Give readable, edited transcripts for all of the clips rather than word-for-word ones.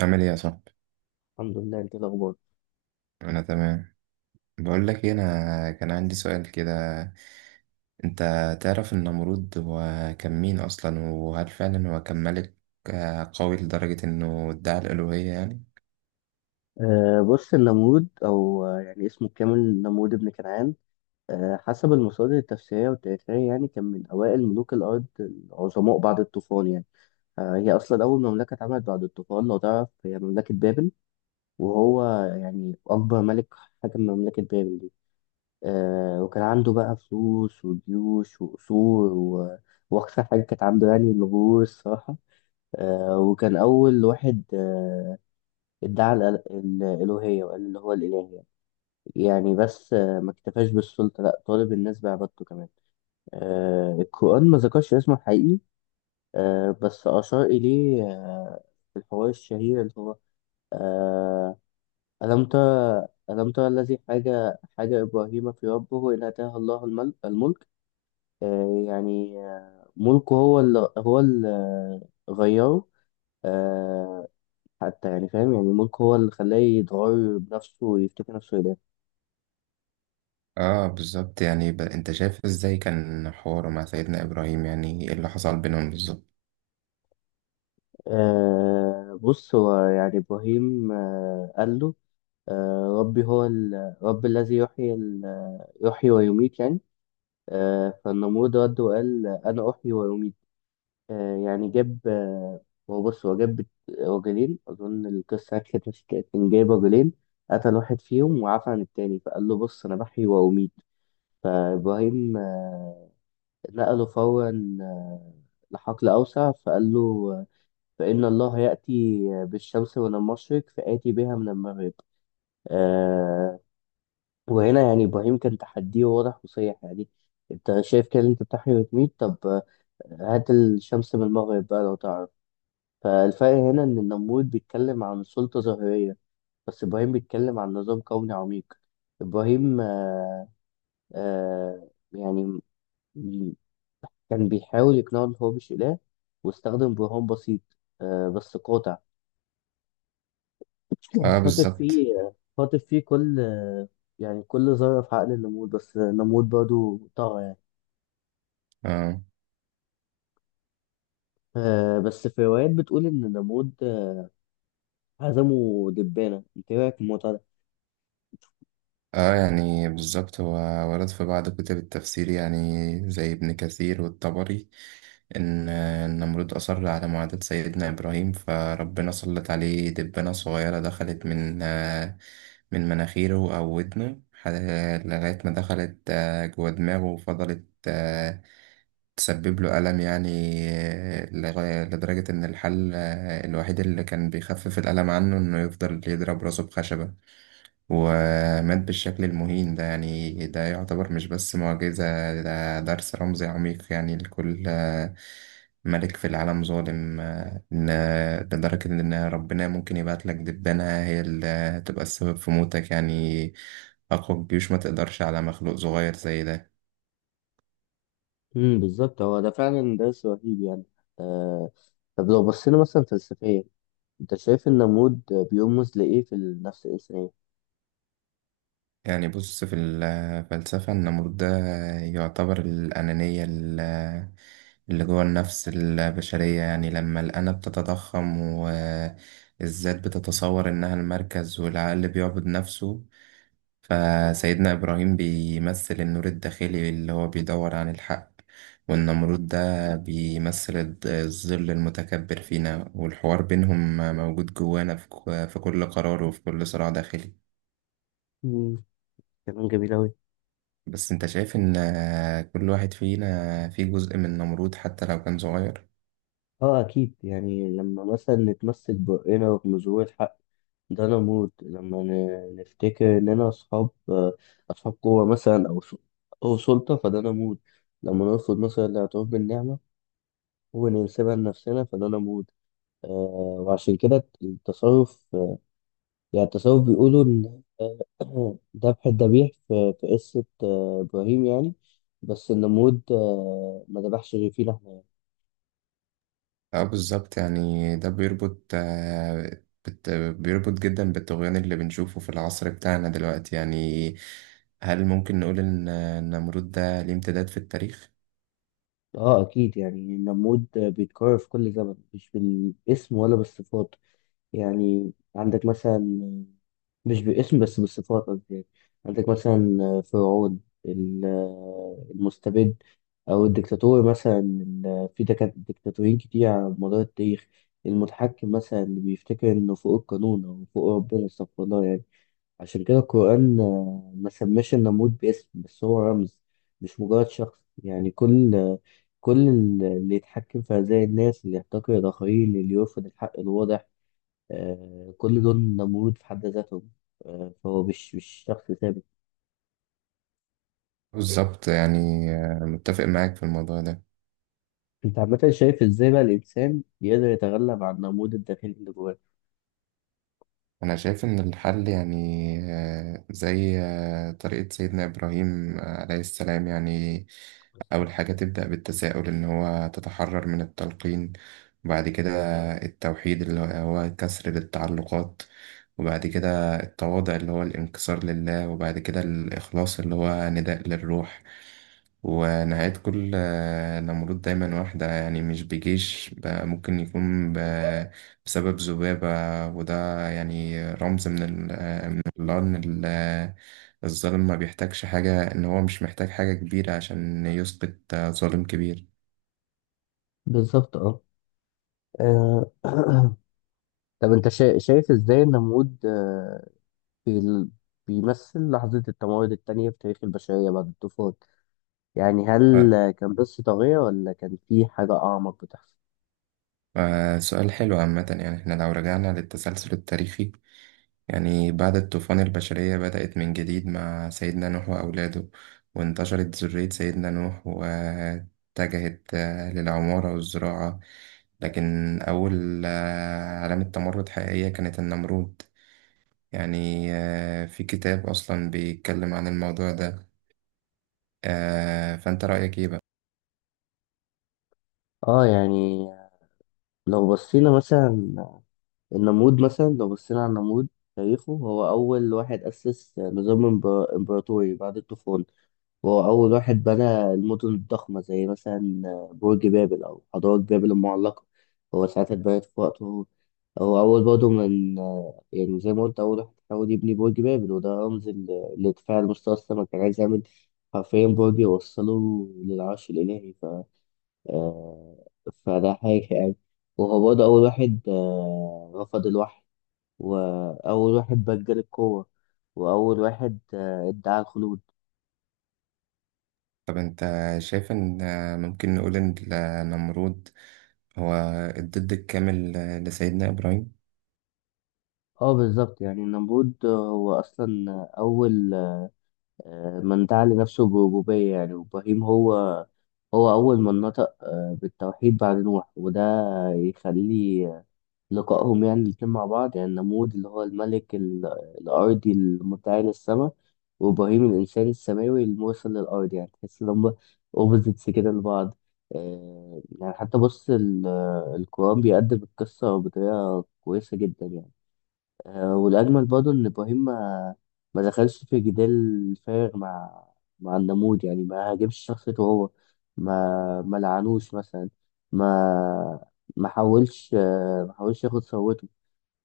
عامل ايه يا صاحبي. الحمد لله، انت ايه الاخبار؟ انا تمام. بقول لك إيه، انا كان عندي سؤال كده. انت تعرف النمرود هو كان مين اصلا، وهل فعلا هو كان ملك قوي لدرجة انه ادعى الالوهية يعني؟ بص النمرود او يعني اسمه الكامل نمرود بن كنعان. حسب المصادر التفسيريه والتاريخيه كان من اوائل ملوك الارض العظماء بعد الطوفان يعني. هي اصلا اول مملكه اتعملت بعد الطوفان، لو تعرف، هي مملكه بابل. وهو يعني اكبر ملك حكم مملكه بابل دي. وكان عنده بقى فلوس وجيوش وقصور، و... واكثر حاجه كانت عنده يعني الغرور الصراحه. وكان اول واحد ادعى الالوهيه وقال اللي هو الاله يعني. بس ما اكتفاش بالسلطه، لا طالب الناس بعبادته كمان. آه، القران ما ذكرش اسمه الحقيقي، آه، بس اشار اليه، في الحوار الشهير اللي هو آه، الم ترى، الم ترى الذي حاجه ابراهيم في ربه ان اتاه الله الملك. آه، يعني آه، ملكه هو اللي غيره، آه، حتى يعني فاهم، يعني ملكه هو اللي خلاه يتغير بنفسه ويفتكر نفسه إله. اه بالظبط. يعني انت شايف ازاي كان حواره مع سيدنا ابراهيم، يعني ايه اللي حصل بينهم بالظبط؟ بص، هو يعني إبراهيم قال له ربي هو ال، رب الذي يحيي ال، يحيي ويميت يعني. فالنمرود رد وقال أنا أحيي ويميت. آه يعني جاب آه هو بص، هو جاب رجلين. أظن القصة كانت ماشية كده، كان جايب رجلين، قتل واحد فيهم وعفى عن التاني، فقال له بص أنا بحيي وأميت. فإبراهيم نقله فورا لحقل أوسع فقال له فإن الله يأتي بالشمس من المشرق فآتي بها من المغرب. آه، وهنا يعني إبراهيم كان تحديه واضح وصريح يعني. أنت شايف كده إن أنت بتحيي وتميت؟ طب آه، هات الشمس من المغرب بقى لو تعرف. فالفرق هنا إن النمرود بيتكلم عن سلطة ظاهرية، بس إبراهيم بيتكلم عن نظام كوني عميق. إبراهيم آه آه يعني م- كان بيحاول يقنعه إن هو مش إله، واستخدم برهان بسيط، آه، بس قاطع. اه خاطف بالظبط. فيه خاطف فيه كل يعني كل ذرة في عقل النمود، بس النمود برضه طغى يعني. اه. آه، بس في روايات بتقول إن النمود عزمه دبانة. أنت إيه رأيك في الموضوع ده؟ اه يعني بالظبط، هو ورد في بعض كتب التفسير يعني زي ابن كثير والطبري، إن النمرود أصر على معاداة سيدنا إبراهيم، فربنا سلط عليه دبانة صغيرة دخلت من مناخيره أو ودنه لغاية ما دخلت جوه دماغه، وفضلت تسبب له ألم يعني. لغاية لدرجة إن الحل الوحيد اللي كان بيخفف الألم عنه، إنه يفضل يضرب راسه بخشبة، ومات بالشكل المهين ده. يعني ده يعتبر مش بس معجزة، ده درس رمزي عميق يعني لكل ملك في العالم ظالم، إن لدرجة إن ربنا ممكن يبعت لك دبانة هي اللي تبقى السبب في موتك يعني. أقوى الجيوش ما تقدرش على مخلوق صغير زي ده. بالظبط، هو ده فعلا درس رهيب يعني. آه، طب لو بصينا مثلا فلسفيا، أنت شايف النمود بيرمز لإيه في النفس الإنسانية؟ يعني بص، في الفلسفة النمرود ده يعتبر الأنانية اللي جوه النفس البشرية، يعني لما الأنا بتتضخم والذات بتتصور إنها المركز والعقل بيعبد نفسه. فسيدنا إبراهيم بيمثل النور الداخلي اللي هو بيدور عن الحق، والنمرود ده بيمثل الظل المتكبر فينا، والحوار بينهم موجود جوانا في في كل قرار وفي كل صراع داخلي. امم كلام جميل أوي. بس انت شايف ان، كل واحد فينا فيه جزء من نمرود حتى لو كان صغير؟ اه اكيد، يعني لما مثلا نتمسك برأينا وبنظهور الحق، ده انا موت. لما نفتكر اننا اصحاب قوه مثلا، او سلطه، فده انا موت. لما نرفض مثلا الاعتراف بالنعمه وننسبها لنفسنا، فده انا موت. وعشان كده التصرف، بيقولوا ان آه، ذبح الذبيح في قصه آه ابراهيم يعني. بس النمرود ما ذبحش غير فيه لحمه. اه بالظبط، يعني ده بيربط بيربط جدا بالطغيان اللي بنشوفه في العصر بتاعنا دلوقتي يعني. هل ممكن نقول ان النمرود ده ليه امتداد في التاريخ؟ اه اكيد، يعني النمود بيتكرر في كل زمن، مش بالاسم ولا بالصفات. يعني عندك مثلا، مش باسم بس بالصفات قصدي يعني. عندك مثلا فرعون، ال- المستبد، او الدكتاتور مثلا، في دكتاتورين كتير على مدار التاريخ. المتحكم مثلا اللي بيفتكر انه فوق القانون او فوق ربنا، استغفر الله يعني. عشان كده القرآن آه، ما سماش النمرود باسم، بس هو رمز، مش مجرد شخص يعني. كل آه، كل اللي يتحكم في أذى الناس، اللي يحتقر الآخرين، اللي يرفض الحق الواضح، آه، كل دول نمرود في حد ذاتهم. آه، فهو مش شخص ثابت. بالظبط، يعني متفق معاك في الموضوع ده. أنت عامة شايف إزاي بقى الإنسان يقدر يتغلب على النمرود الداخلي اللي جواه؟ أنا شايف إن الحل يعني زي طريقة سيدنا إبراهيم عليه السلام، يعني أول حاجة تبدأ بالتساؤل إن هو تتحرر من التلقين، وبعد كده التوحيد اللي هو كسر للتعلقات، وبعد كده التواضع اللي هو الانكسار لله، وبعد كده الإخلاص اللي هو نداء للروح. ونهاية كل نمرود دايما واحدة، يعني مش بجيش بقى، ممكن يكون بسبب ذبابة. وده يعني رمز من الله، إن الظالم ما بيحتاجش حاجة، إن هو مش محتاج حاجة كبيرة عشان يسقط ظالم كبير. بالظبط أه. آه، طب أنت شايف إزاي النمرود بال- بيمثل لحظة التمرد التانية في تاريخ البشرية بعد الطوفان؟ يعني هل ف- كان بس طاغية ولا كان في حاجة أعمق بتحصل؟ سؤال حلو عامة. يعني احنا لو رجعنا للتسلسل التاريخي، يعني بعد الطوفان البشرية بدأت من جديد مع سيدنا نوح وأولاده، وانتشرت ذرية سيدنا نوح واتجهت للعمارة والزراعة. لكن أول علامة تمرد حقيقية كانت النمرود. يعني في كتاب أصلا بيتكلم عن الموضوع ده. فأنت رأيك إيه بقى؟ آه يعني لو بصينا مثلا النمرود، مثلا لو بصينا على النمرود، تاريخه هو أول واحد أسس نظام إمبراطوري بعد الطوفان. وهو أول واحد بنى المدن الضخمة، زي مثلا برج بابل، أو حضارة بابل المعلقة هو ساعتها اتبنت في وقته. هو أول برضه من، يعني زي ما قلت، أول واحد حاول يبني برج بابل، وده رمز لارتفاع المستوى السما، كان عايز يعمل حرفيا برج يوصله للعرش الإلهي. ف آه، فده حاجة يعني. وهو برضه أول واحد آه، رفض الوحي، وأول واحد بجل القوة، وأول واحد آه، ادعى الخلود. طب أنت شايف إن ممكن نقول إن النمرود هو الضد الكامل لسيدنا إبراهيم؟ اه بالظبط، يعني النمرود هو اصلا اول آه، من دعا لنفسه بربوبية يعني. وابراهيم هو، هو اول من نطق آه، بالتوحيد بعد نوح، وده يخلي لقائهم يعني الاتنين مع بعض. يعني النمرود اللي هو الملك الارضي المدعي للسماء، وابراهيم الانسان السماوي المرسل للارض، يعني تحس ان هم اوبوزيتس كده لبعض. آه، يعني حتى بص القرآن بيقدم القصة بطريقة كويسة جدا يعني. آه، والأجمل برضه إن إبراهيم ما دخلش في جدال فارغ مع النمود يعني، ما هاجمش شخصيته هو، ما لعنوش مثلا، ما ما حاولش آه، ما حاولش ياخد ثروته.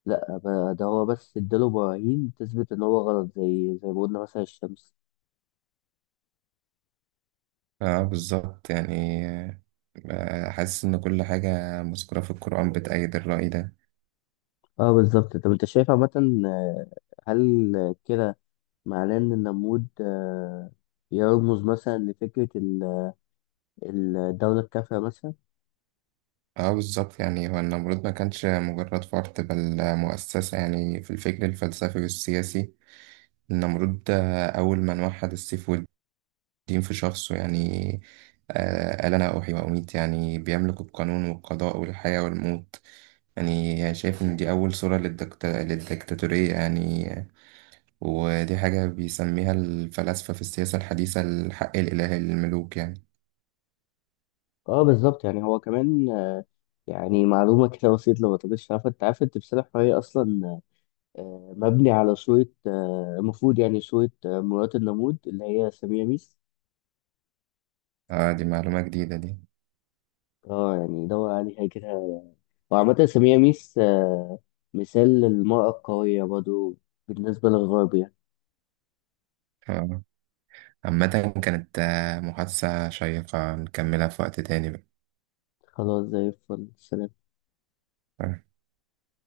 لا، ده هو بس اداله براهين تثبت إن هو غلط، زي ما قلنا مثلا الشمس. اه بالظبط. يعني حاسس ان كل حاجة مذكورة في القرآن بتأيد الرأي ده. اه بالظبط، طب انت شايف عامة آه، هل كده معناه إن النمود آه، يرمز مثلا لفكرة الدولة الكافية مثلا؟ اه بالظبط. يعني هو النمرود ما كانش مجرد فرد بل مؤسسة، يعني في الفكر الفلسفي والسياسي النمرود ده أول من وحد السيف والدين في شخصه. يعني قال أنا أحيي وأميت، يعني بيملك القانون والقضاء والحياة والموت. يعني شايف إن دي أول صورة للدكتاتورية يعني، ودي حاجة بيسميها الفلاسفة في السياسة الحديثة الحق الإلهي للملوك يعني. اه بالظبط، يعني هو كمان آه، يعني معلومة كده بسيطة لو ما تبقاش عارفة، انت عارف التمثال الحراري اصلا آه، مبني على صورة آه، المفروض يعني صورة آه، مرات النمود اللي هي سمية ميس. اه دي معلومة جديدة دي. اه يعني دور عليها كده. وعامة سمية ميس آه، مثال للمرأة القوية برضه بالنسبة للغرب يعني. اه عامة، كانت محادثة شيقة، نكملها في وقت تاني بقى. خلاص، زي الفل، سلام. آه.